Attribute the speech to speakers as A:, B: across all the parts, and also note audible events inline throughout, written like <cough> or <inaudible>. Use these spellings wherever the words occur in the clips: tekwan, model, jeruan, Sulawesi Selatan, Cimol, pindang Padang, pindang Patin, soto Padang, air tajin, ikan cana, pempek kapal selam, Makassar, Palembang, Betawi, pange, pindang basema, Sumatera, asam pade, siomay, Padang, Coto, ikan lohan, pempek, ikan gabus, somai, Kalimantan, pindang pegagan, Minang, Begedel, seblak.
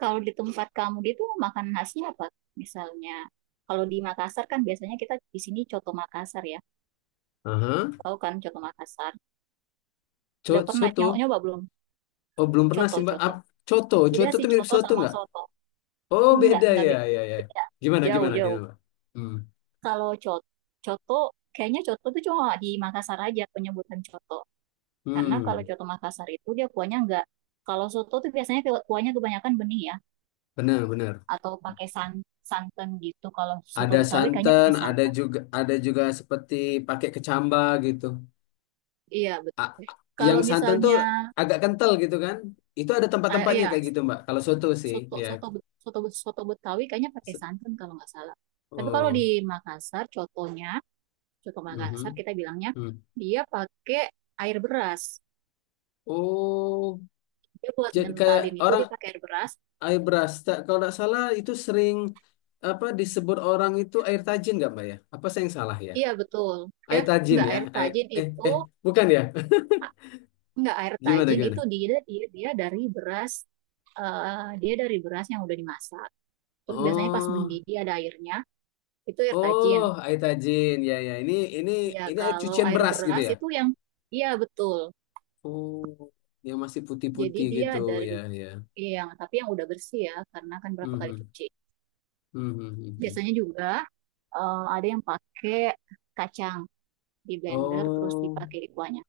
A: Kalau di tempat kamu itu makan khasnya apa? Misalnya, kalau di Makassar kan biasanya kita di sini coto Makassar ya.
B: Aha.
A: Tahu kan coto Makassar? Udah pernah nyoba,
B: Soto.
A: belum?
B: Oh, belum pernah sih, Mbak.
A: Coto-coto.
B: Ap- Coto.
A: Beda
B: Coto
A: sih
B: tuh mirip
A: coto
B: soto
A: sama
B: nggak?
A: soto.
B: Oh,
A: Enggak,
B: beda ya, ya, ya.
A: beda.
B: Gimana, gimana,
A: Jauh-jauh.
B: gimana, Mbak? Hmm.
A: Kalau coto, kayaknya coto itu cuma di Makassar aja penyebutan coto. Karena kalau
B: Hmm.
A: coto Makassar itu dia kuahnya enggak. Kalau soto tuh biasanya kuahnya kebanyakan bening ya,
B: Benar, benar.
A: atau pakai santan gitu. Kalau soto
B: Ada
A: Betawi kayaknya
B: santan,
A: pakai
B: ada
A: santan.
B: juga ada juga seperti pakai kecamba gitu.
A: Iya,
B: A-
A: betul.
B: a-
A: Kalau
B: yang santan tuh
A: misalnya,
B: agak kental gitu kan? Itu ada
A: ah,
B: tempat-tempatnya
A: iya,
B: kayak gitu, Mbak. Kalau soto sih,
A: soto
B: ya.
A: soto Bet- soto Bet- soto Betawi kayaknya pakai
B: Se-
A: santan kalau nggak salah. Tapi kalau di
B: Oh.
A: Makassar, contohnya, contoh Makassar
B: Mhm,
A: kita bilangnya
B: hmm.
A: dia pakai air beras.
B: Oh,
A: Dia buat
B: jadi kayak
A: ngentalin itu
B: orang
A: dia pakai air beras.
B: air beras. Tak- Kalau nggak salah itu sering apa disebut orang itu air tajin nggak Mbak ya? Apa saya yang salah ya?
A: Iya betul.
B: Air
A: Eh,
B: tajin
A: nggak,
B: ya?
A: air
B: Air,
A: tajin
B: eh
A: itu,
B: eh bukan ya?
A: ah,
B: <laughs>
A: nggak air
B: Gimana
A: tajin itu
B: gimana?
A: dia dia dia dari beras. Dia dari beras yang udah dimasak. Terus biasanya pas
B: Oh
A: mendidih ada airnya, itu air
B: oh
A: tajin.
B: air tajin ya ya ini
A: Ya,
B: ini air
A: kalau
B: cucian
A: air
B: beras gitu
A: beras
B: ya?
A: itu yang iya betul.
B: Oh yang masih
A: Jadi
B: putih-putih
A: dia
B: gitu ya
A: dari
B: ya.
A: yang, tapi yang udah bersih ya, karena kan berapa kali
B: Mhm.
A: cuci.
B: Mhm.
A: Biasanya juga ada yang pakai kacang di blender terus
B: Oh
A: dipakai di kuahnya.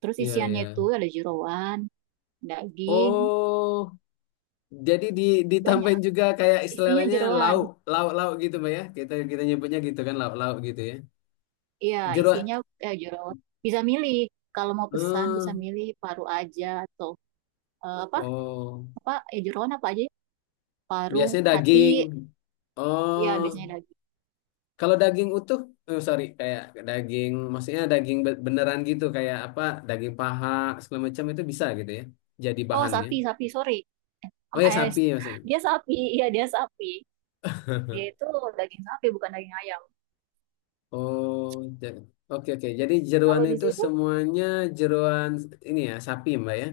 A: Terus
B: ya
A: isiannya itu
B: ya.
A: ada jeroan, daging,
B: Oh jadi ditambahin
A: banyak.
B: juga kayak
A: Isinya
B: istilahnya
A: jeroan.
B: lauk, lauk, lauk gitu Mbak ya. Kita kita nyebutnya gitu kan lauk, lauk gitu ya.
A: Iya,
B: Jeruan.
A: isinya jeroan. Bisa milih, kalau mau pesan bisa
B: eh,
A: milih paru aja atau apa?
B: oh,
A: Apa jeroan apa aja? Ya? Paru,
B: biasanya
A: hati,
B: daging.
A: ya
B: Oh,
A: biasanya daging.
B: kalau daging utuh, eh sorry, kayak daging, maksudnya daging be- beneran gitu, kayak apa, daging paha segala macam itu bisa gitu ya, jadi
A: Oh,
B: bahannya.
A: sapi, sapi, sorry.
B: Oh
A: Om
B: ya
A: es.
B: sapi maksudnya.
A: Dia sapi, iya dia sapi. Dia itu daging sapi bukan daging ayam.
B: Oh, ja- oke oke. Jadi jeruan
A: Kalau di
B: itu
A: situ
B: semuanya jeruan ini ya sapi Mbak ya.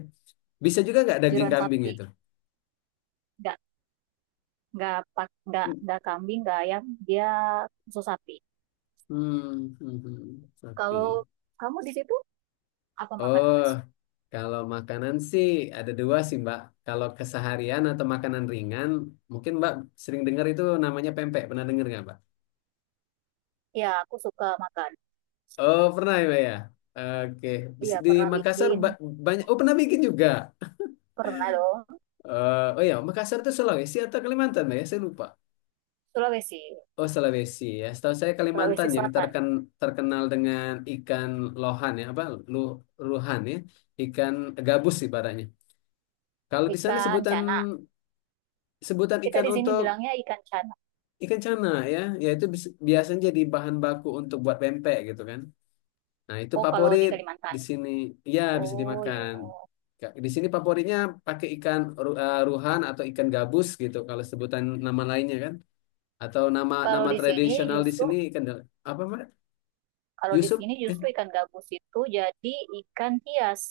B: Bisa juga nggak daging
A: jeroan
B: kambing
A: sapi,
B: itu?
A: nggak nggak kambing nggak ayam, dia khusus sapi.
B: Hmm.
A: Kalau
B: Oke.
A: kamu di situ apa makanan
B: Oh,
A: khas?
B: kalau makanan sih ada dua sih, Mbak. Kalau keseharian atau makanan ringan, mungkin Mbak sering dengar itu namanya pempek. Pernah dengar nggak, Mbak?
A: Ya aku suka makan.
B: Oh, pernah ya, Mbak ya. Oke.
A: Iya
B: Di
A: pernah
B: Makassar
A: bikin,
B: ba- banyak. Oh, pernah bikin juga.
A: pernah dong.
B: Eh, oh ya, Makassar itu Sulawesi atau Kalimantan, Mbak ya? Saya lupa.
A: Sulawesi,
B: Oh, Sulawesi ya. Setahu saya
A: Sulawesi
B: Kalimantan yang
A: Selatan,
B: terken, terkenal dengan ikan lohan ya, apa? Lu, ruhan ya. Ikan gabus ibaratnya. Kalau di sana
A: ikan
B: sebutan
A: cana.
B: sebutan
A: Kita
B: ikan
A: di sini
B: untuk
A: bilangnya ikan cana.
B: ikan cana ya, yaitu bis- biasanya jadi bahan baku untuk buat pempek gitu kan. Nah, itu
A: Oh kalau di
B: favorit
A: Kalimantan.
B: di sini. Ya, bisa
A: Oh iya.
B: dimakan. Ka- Di sini favoritnya pakai ikan ru- eh, ruhan atau ikan gabus gitu kalau sebutan nama lainnya kan. Atau nama
A: Kalau
B: nama
A: di sini
B: tradisional di
A: justru
B: sini ikan dal- apa, Mbak?
A: Kalau di
B: Yusuf?
A: sini
B: Eh,
A: justru ikan gabus itu jadi ikan hias,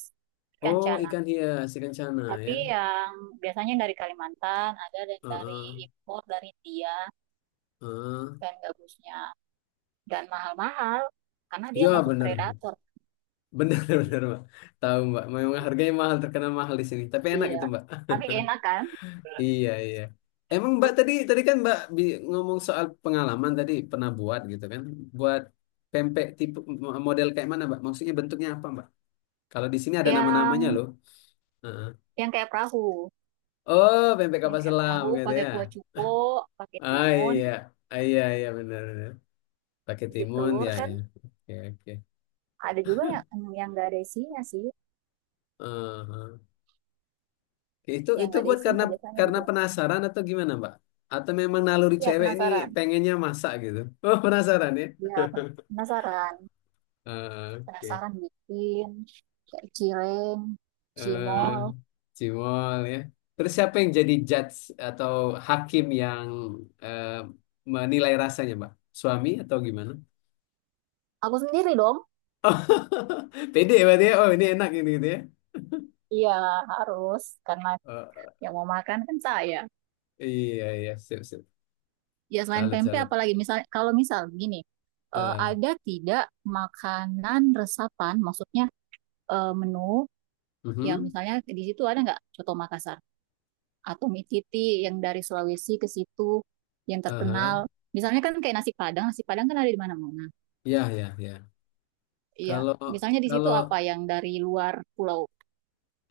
A: ikan
B: oh,
A: cana.
B: ikan hias, ikan cana ya.
A: Tapi yang biasanya dari Kalimantan, ada dan dari
B: Heeh.
A: impor dari India,
B: Heeh.
A: ikan gabusnya. Dan mahal-mahal, karena dia
B: Ya,
A: masuk
B: bener.
A: predator.
B: Benar, benar, <laughs> Mbak. Tahu, Mbak. Memang harganya mahal, terkenal mahal di sini. Tapi enak
A: Iya.
B: itu, Mbak. <laughs>
A: Tapi enak kan?
B: Iya, iya. Emang Mbak tadi tadi kan Mbak bi- ngomong soal pengalaman tadi pernah buat gitu kan. Buat pempek tipe mo- model kayak mana, Mbak? Maksudnya bentuknya apa, Mbak? Kalau di sini ada nama-namanya
A: Yang
B: loh. Heeh.
A: yang kayak perahu.
B: Oh, pempek
A: Yang
B: kapal
A: kayak
B: selam
A: perahu,
B: gitu
A: pakai
B: ya.
A: kuah cuko, pakai
B: Ah,
A: timun,
B: iya. Ah, iya, iya benar, benar. Pakai
A: isi
B: timun
A: telur
B: ya, ya.
A: kan.
B: Oke, oke.
A: Ada juga yang nggak ada isinya sih.
B: Heeh. Itu
A: Yang
B: itu
A: nggak ada
B: buat
A: isinya biasanya
B: karena
A: juga.
B: penasaran atau gimana, Mbak? Atau memang naluri
A: Iya
B: cewek ini
A: penasaran.
B: pengennya masak gitu? <laughs> Oh, penasaran ya? <laughs>
A: Iya penasaran.
B: Eh, oke.
A: Penasaran bikin kayak cireng,
B: eh
A: cimol.
B: Cimol ya. Terus siapa yang jadi judge atau hakim yang eh, menilai rasanya, Mbak? Suami atau gimana? <laughs>
A: Aku sendiri dong.
B: Oh, pede berarti ya. Oh, ini enak ini gitu ya.
A: Iya, harus karena yang mau makan kan saya.
B: Eh, iya, iya. Sip, sip.
A: Ya selain
B: Salut,
A: pempek
B: salut.
A: apalagi misal, kalau misal gini,
B: eh
A: ada tidak makanan resapan, maksudnya menu yang
B: mhm,
A: misalnya di situ ada nggak coto Makassar atau mie titi yang dari Sulawesi ke situ yang
B: aha.
A: terkenal. Misalnya kan kayak nasi Padang kan ada di mana-mana.
B: Ya, ya, ya.
A: Iya,
B: Kalau
A: misalnya di situ
B: kalau
A: apa yang dari luar pulau,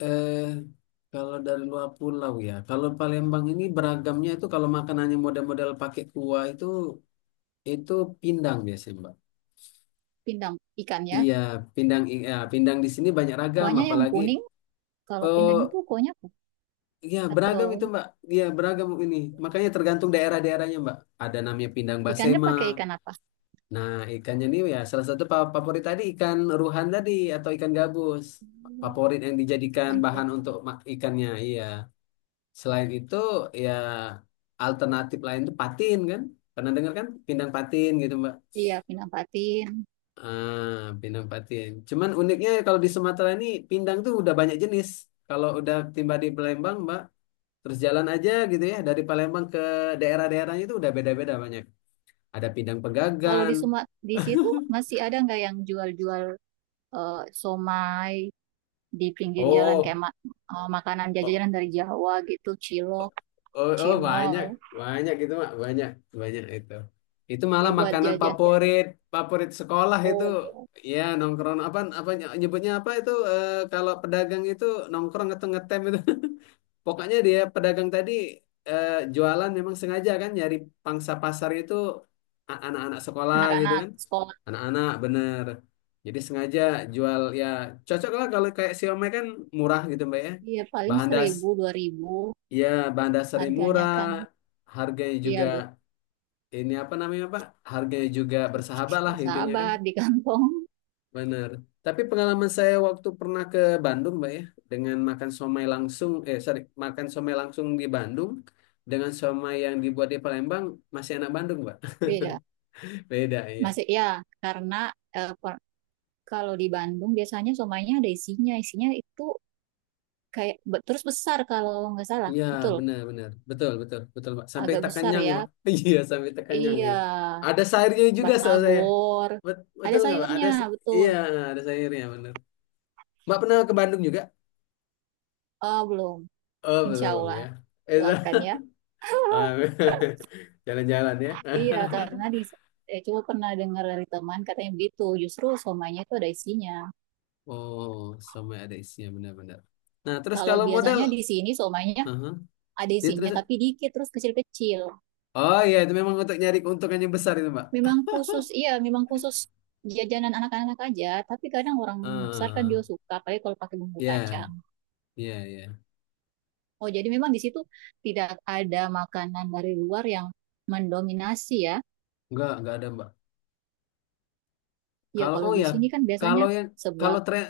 B: eh, kalau dari luar pulau ya, kalau Palembang ini beragamnya itu kalau makanannya model-model pakai kuah itu pindang biasanya, Mbak.
A: pindang ikannya.
B: Iya, pindang i- ya, pindang di sini banyak ragam,
A: Kuahnya yang
B: apalagi
A: kuning, kalau pindang itu
B: oh
A: kuahnya apa?
B: ya beragam itu,
A: Atau
B: Mbak. Iya, beragam ini. Makanya
A: iya,
B: tergantung daerah-daerahnya, Mbak. Ada namanya pindang
A: ikannya
B: basema.
A: pakai ikan apa?
B: Nah, ikannya ini ya salah satu fa- favorit tadi ikan ruhan tadi atau ikan gabus. Favorit yang dijadikan
A: Ikan
B: bahan
A: tuna.
B: untuk ma- ikannya, iya. Selain itu ya alternatif lain tuh Patin kan? Pernah dengar kan? Pindang Patin gitu Mbak.
A: Iya, pindang patin.
B: Ah, pindang Patin. Cuman uniknya kalau di Sumatera ini pindang tuh udah banyak jenis. Kalau udah tiba di Palembang Mbak, terus jalan aja gitu ya dari Palembang ke daerah-daerahnya itu udah beda-beda banyak. Ada pindang
A: Kalau
B: pegagan.
A: di Sumat di situ masih ada nggak yang jual-jual eh, somai di pinggir jalan
B: Oh,
A: kayak makanan jajanan dari Jawa gitu, cilok,
B: oh, oh banyak,
A: cimol,
B: banyak itu Mak, banyak, banyak itu. Itu malah
A: ya buat
B: makanan
A: jajan-jajan.
B: favorit, favorit sekolah itu.
A: Oh iya,
B: Ya, nongkrong apa apa nyebutnya apa itu kalau pedagang itu nongkrong atau ngetem itu. <laughs> Pokoknya dia pedagang tadi eh, jualan memang sengaja kan nyari pangsa pasar itu a- anak-anak sekolah gitu
A: anak-anak
B: kan.
A: sekolah.
B: Anak-anak bener. Jadi sengaja jual ya cocok lah kalau kayak siomay kan murah gitu Mbak ya.
A: Iya, paling
B: Bahan das
A: seribu, dua ribu
B: ya, bahan dasarnya
A: harganya
B: murah,
A: kan.
B: harganya juga
A: Iya,
B: ini apa namanya Pak? Harganya juga bersahabat lah intinya kan,
A: bersahabat di kantong.
B: benar. Tapi pengalaman saya waktu pernah ke Bandung, Mbak ya, dengan makan somai langsung, eh sorry, makan somai langsung di Bandung dengan somai yang dibuat di Palembang masih enak Bandung, Mbak.
A: Beda.
B: <laughs> Beda iya.
A: Masih ya, karena eh, per- kalau di Bandung biasanya somainya ada isinya. Isinya itu kayak terus besar kalau nggak salah.
B: Iya,
A: Betul,
B: benar-benar. Betul, betul, betul, Pak. Sampai
A: agak
B: tak
A: besar
B: kenyang, ya,
A: ya.
B: Pak. <laughs> Iya, sampai tak kenyang
A: Iya,
B: gitu. Ada sayurnya juga, saudara saya.
A: batagor.
B: Bet-
A: Ada
B: betul nggak, Pak? Ada,
A: sayurnya,
B: s-
A: betul.
B: iya, ada sayurnya, benar. Mbak pernah ke Bandung juga?
A: Oh, belum.
B: Oh,
A: Insya
B: belum ya.
A: Allah.
B: Itu
A: Doakan ya.
B: <laughs> ah, <laughs> jalan-jalan ya. <laughs>
A: Iya, karena di cuma pernah dengar dari teman katanya begitu. Justru somainya itu ada isinya.
B: Oh, sampai ada isinya benar-benar. Nah, terus
A: Kalau
B: kalau modal,
A: biasanya di sini somainya
B: aha,
A: ada
B: dia
A: isinya
B: terus,
A: tapi dikit terus kecil-kecil.
B: oh iya itu memang untuk nyari keuntungan yang besar itu Mbak.
A: Memang khusus,
B: <laughs>
A: iya, memang khusus jajanan anak-anak aja. Tapi kadang orang besar kan juga
B: Ah,
A: suka, apalagi kalau pakai bumbu
B: ya,
A: kacang.
B: ya, ya.
A: Oh, jadi memang di situ tidak ada makanan dari luar yang mendominasi ya.
B: Enggak ada Mbak.
A: Ya,
B: Kalau
A: kalau
B: oh
A: di
B: ya,
A: sini kan biasanya
B: kalau yang
A: seblak,
B: kalau tren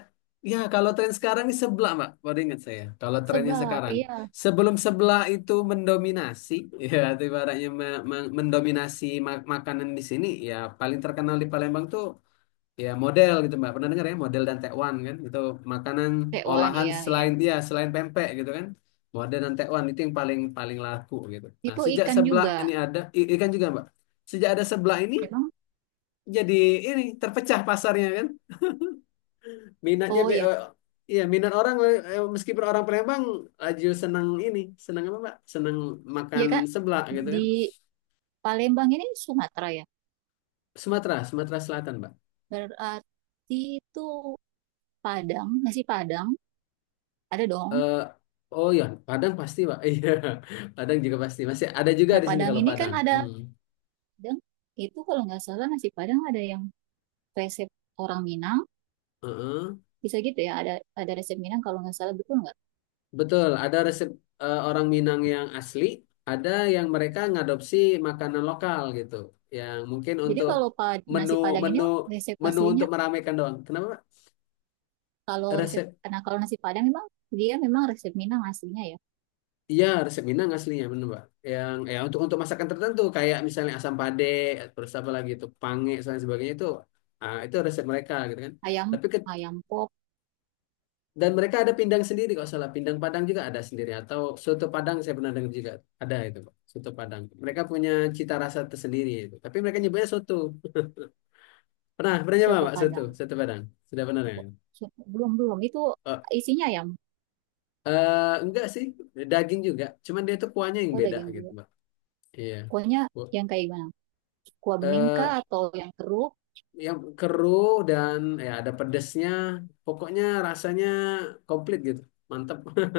B: ya kalau tren sekarang ini sebelah Mbak. Baru ingat saya. Kalau trennya
A: seblak,
B: sekarang
A: iya,
B: sebelum sebelah itu mendominasi <laughs> ya itu ibaratnya me- me- mendominasi ma- makanan di sini ya paling terkenal di Palembang tuh ya model gitu Mbak. Pernah dengar ya model dan tekwan kan? Itu makanan
A: tewan,
B: olahan
A: iya, iya.
B: selain dia selain pempek gitu kan. Model dan tekwan itu yang paling paling laku gitu. Nah,
A: Itu
B: sejak
A: ikan
B: sebelah
A: juga.
B: ini ada i- ikan juga Mbak. Sejak ada sebelah ini
A: Memang,
B: jadi ini terpecah pasarnya kan minatnya
A: oh
B: be
A: ya,
B: eh, iya minat orang eh, meskipun orang Palembang laju senang ini senang apa Mbak senang makan
A: iya kan
B: seblak gitu
A: di
B: kan
A: Palembang ini Sumatera ya.
B: Sumatera Sumatera Selatan Mbak
A: Berarti itu Padang, nasi Padang, ada dong.
B: eh, oh iya Padang pasti Mbak <laughs> iya Padang juga pasti masih ada juga
A: Nah,
B: di sini
A: Padang
B: kalau
A: ini kan
B: Padang
A: ada,
B: hmm.
A: Padang itu kalau nggak salah nasi Padang ada yang resep orang Minang,
B: Heeh.
A: bisa gitu ya, ada resep Minang kalau nggak salah, betul nggak?
B: Betul ada resep orang Minang yang asli ada yang mereka ngadopsi makanan lokal gitu yang mungkin
A: Jadi
B: untuk
A: kalau
B: menu
A: nasi Padang ini
B: menu
A: resep
B: menu
A: aslinya,
B: untuk meramaikan doang kenapa Mbak?
A: kalau resep,
B: Resep
A: nah kalau nasi Padang memang dia memang resep Minang aslinya ya.
B: iya, resep Minang aslinya bener, mbak. Yang ya untuk masakan tertentu kayak misalnya asam pade, terus apa lagi itu pange dan lain sebagainya itu ah, itu resep mereka gitu kan.
A: Ayam,
B: Tapi ke-
A: ayam pop,
B: dan mereka ada pindang sendiri kalau salah, pindang Padang juga ada sendiri atau soto Padang saya pernah dengar juga ada itu, Pak. Soto Padang. Mereka punya cita rasa tersendiri itu. Tapi mereka nyebutnya soto. Pernah, pernah nyoba,
A: soto
B: mbak soto,
A: Padang.
B: soto Padang. Sudah pernah ya?
A: Belum belum itu.
B: Oh,
A: Isinya ayam,
B: eh, enggak sih, daging juga. Cuman dia tuh kuahnya yang
A: oh
B: beda
A: daging
B: gitu,
A: dulu.
B: mbak. Iya.
A: Kuahnya
B: Bu-
A: yang kayak gimana, kuah bening kah
B: eh,
A: atau yang keruh?
B: yang keruh dan ya ada pedesnya. Pokoknya rasanya komplit gitu. Mantep. <laughs>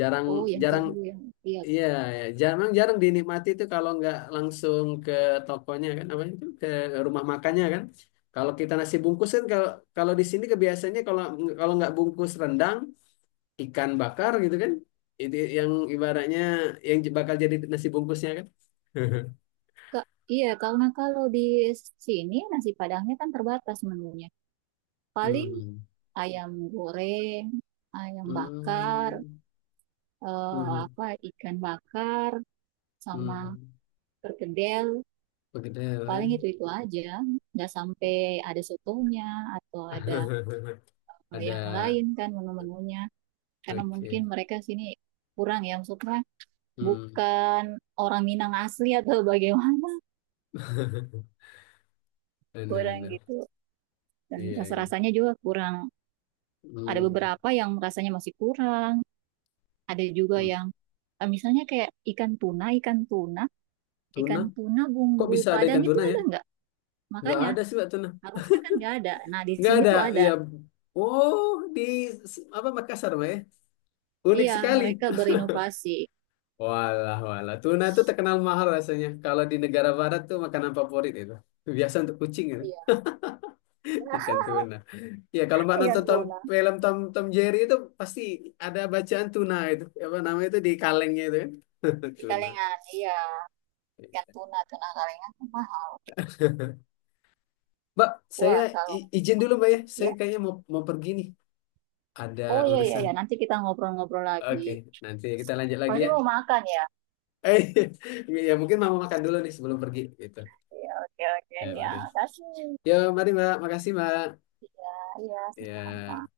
B: Jarang
A: Oh yang
B: jarang
A: keruk yang iya kan?
B: iya ya, jarang jarang dinikmati itu kalau nggak langsung ke tokonya kan apa itu ke rumah makannya kan. Kalau kita nasi bungkus kan kalau kalau di sini kebiasaannya kalau kalau nggak bungkus rendang, ikan bakar gitu kan. Itu yang ibaratnya yang bakal jadi nasi bungkusnya kan. <laughs>
A: Kak, iya, karena kalau di sini nasi Padangnya kan terbatas menunya. Paling
B: Hmm.
A: ayam goreng, ayam bakar,
B: Hmm. Hmm.
A: apa, ikan bakar, sama
B: Hmm.
A: perkedel.
B: Begedel
A: Paling
B: ya.
A: itu-itu aja, nggak sampai ada sotonya atau ada
B: <laughs> Ada
A: yang lain kan menu-menunya. Karena mungkin
B: oke.
A: mereka sini kurang ya, maksudnya
B: Hmm,
A: bukan orang Minang asli atau bagaimana, <laughs> kurang
B: benar-benar.
A: gitu. Dan
B: Iya, iya.
A: rasa-rasanya juga kurang. Ada
B: Hmm.
A: beberapa yang rasanya masih kurang, ada juga
B: Hmm.
A: yang eh, misalnya kayak ikan tuna,
B: Tuna?
A: ikan tuna
B: Kok bisa
A: bumbu
B: ada
A: Padang
B: ikan
A: itu
B: tuna ya?
A: ada nggak?
B: Nggak
A: Makanya
B: ada sih Mbak tuna.
A: harusnya kan nggak ada. Nah, di
B: Nggak
A: sini
B: ada.
A: tuh
B: Ya.
A: ada.
B: Oh, di s- apa Makassar, Mbak ya? Unik
A: Iya,
B: sekali.
A: mereka berinovasi.
B: Walah, walah. Tuna tuh terkenal mahal rasanya. Kalau di negara barat tuh makanan favorit itu. Biasa untuk kucing itu.
A: Iya, <laughs>
B: <laughs>
A: iya,
B: Ikan tuna. Ya, kalau Mbak
A: ikan
B: nonton Tom,
A: tuna.
B: film Tom Tom Jerry itu pasti ada bacaan tuna itu. Apa namanya itu di kalengnya itu kan. <laughs>
A: Di
B: Tuna.
A: kalengan. Iya, ikan tuna, tuna kalengan tuh mahal.
B: Mbak, saya
A: Wah, kalau
B: i- izin dulu Mbak ya. Saya
A: ya.
B: kayaknya mau mau pergi nih. Ada
A: Oh iya iya
B: urusan.
A: ya, nanti kita ngobrol-ngobrol lagi.
B: Oke, nanti kita lanjut lagi
A: Pasti
B: ya.
A: mau makan ya.
B: Eh, <laughs> ya mungkin mau makan dulu nih sebelum pergi gitu.
A: Iya, oke oke
B: Ya,
A: ya.
B: mari.
A: Kasih.
B: Yo, mari Mbak. Makasih Mbak.
A: Iya, iya, sama-sama.
B: Ya.